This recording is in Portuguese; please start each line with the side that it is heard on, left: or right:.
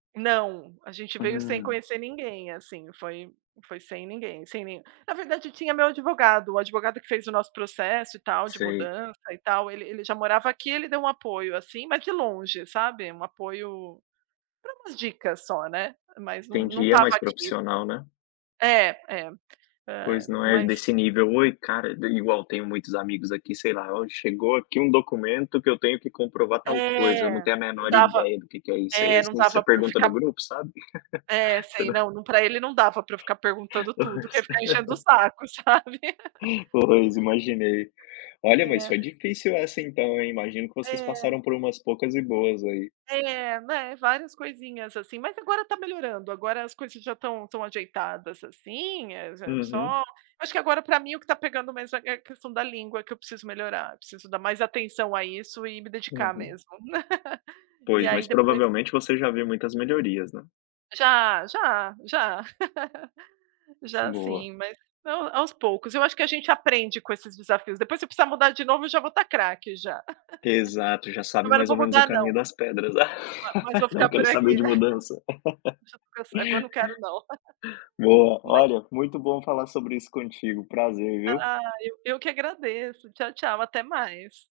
right: Não, a gente veio sem
left: Hum.
right: conhecer ninguém, assim, foi foi sem ninguém, sem nem na verdade tinha meu advogado, o advogado que fez o nosso processo, e tal, de
left: Sei.
right: mudança e tal, ele ele já morava aqui, ele deu um apoio, assim, mas de longe, sabe. Um apoio pra umas dicas só, né. Mas não não
left: Entendi. É
right: estava
left: mais
right: aqui.
left: profissional, né?
right: É, é. Eh,
left: Pois, não é
right: mas
left: desse nível: "Oi cara", de igual tenho muitos amigos aqui, sei lá, hoje chegou aqui um documento que eu tenho que comprovar tal coisa, eu não
right: É.
left: tenho a
right: Não
left: menor
right: dava
left: ideia do que que é isso. E aí,
right: eh, não
left: assim, você
right: dava pra eu
left: pergunta no
right: ficar
left: grupo sabe?
right: é,
left: Você
right: sei,
left: não
right: não não pra ele não dava pra eu ficar perguntando tudo, porque eu ia
left: Pois.
right: ficar enchendo o saco, sabe.
left: Pois, imaginei. Olha, mas
right: É.
left: foi difícil essa então, hein? Imagino que vocês
right: É.
left: passaram por umas poucas e boas aí.
right: É, né, várias coisinhas, assim, mas agora está melhorando, agora as coisas já estão estão ajeitadas assim, eh, já só
left: Uhum.
right: acho que agora pra mim o que está pegando mesmo é é a questão da língua, que eu preciso melhorar. Preciso dar mais atenção a isso, e me dedicar
left: Uhum.
right: mesmo. E
left: Pois,
right: aí
left: mas
right: depois
left: provavelmente você já viu muitas melhorias, né?
right: Já, já, já. Já
left: Boa.
right: sim, mas não, aos poucos. Eu acho que a gente aprende com esses desafios, depois se eu precisar mudar de novo, eu já vou estar craque, já.
left: Exato, já sabe
right: Agora eu
left: mais
right: vou
left: ou menos o
right: mudar não.
left: caminho das pedras.
right: Ma mas vou
left: Não
right: ficar por
left: quero saber
right: aqui.
left: de mudança.
right: [unintelligible] quando quero não.
left: Boa.
right: Mas
left: Olha, muito bom falar sobre isso contigo, prazer viu.
right: Ah, eu eu que agradeço. Tchau, tchau, até mais.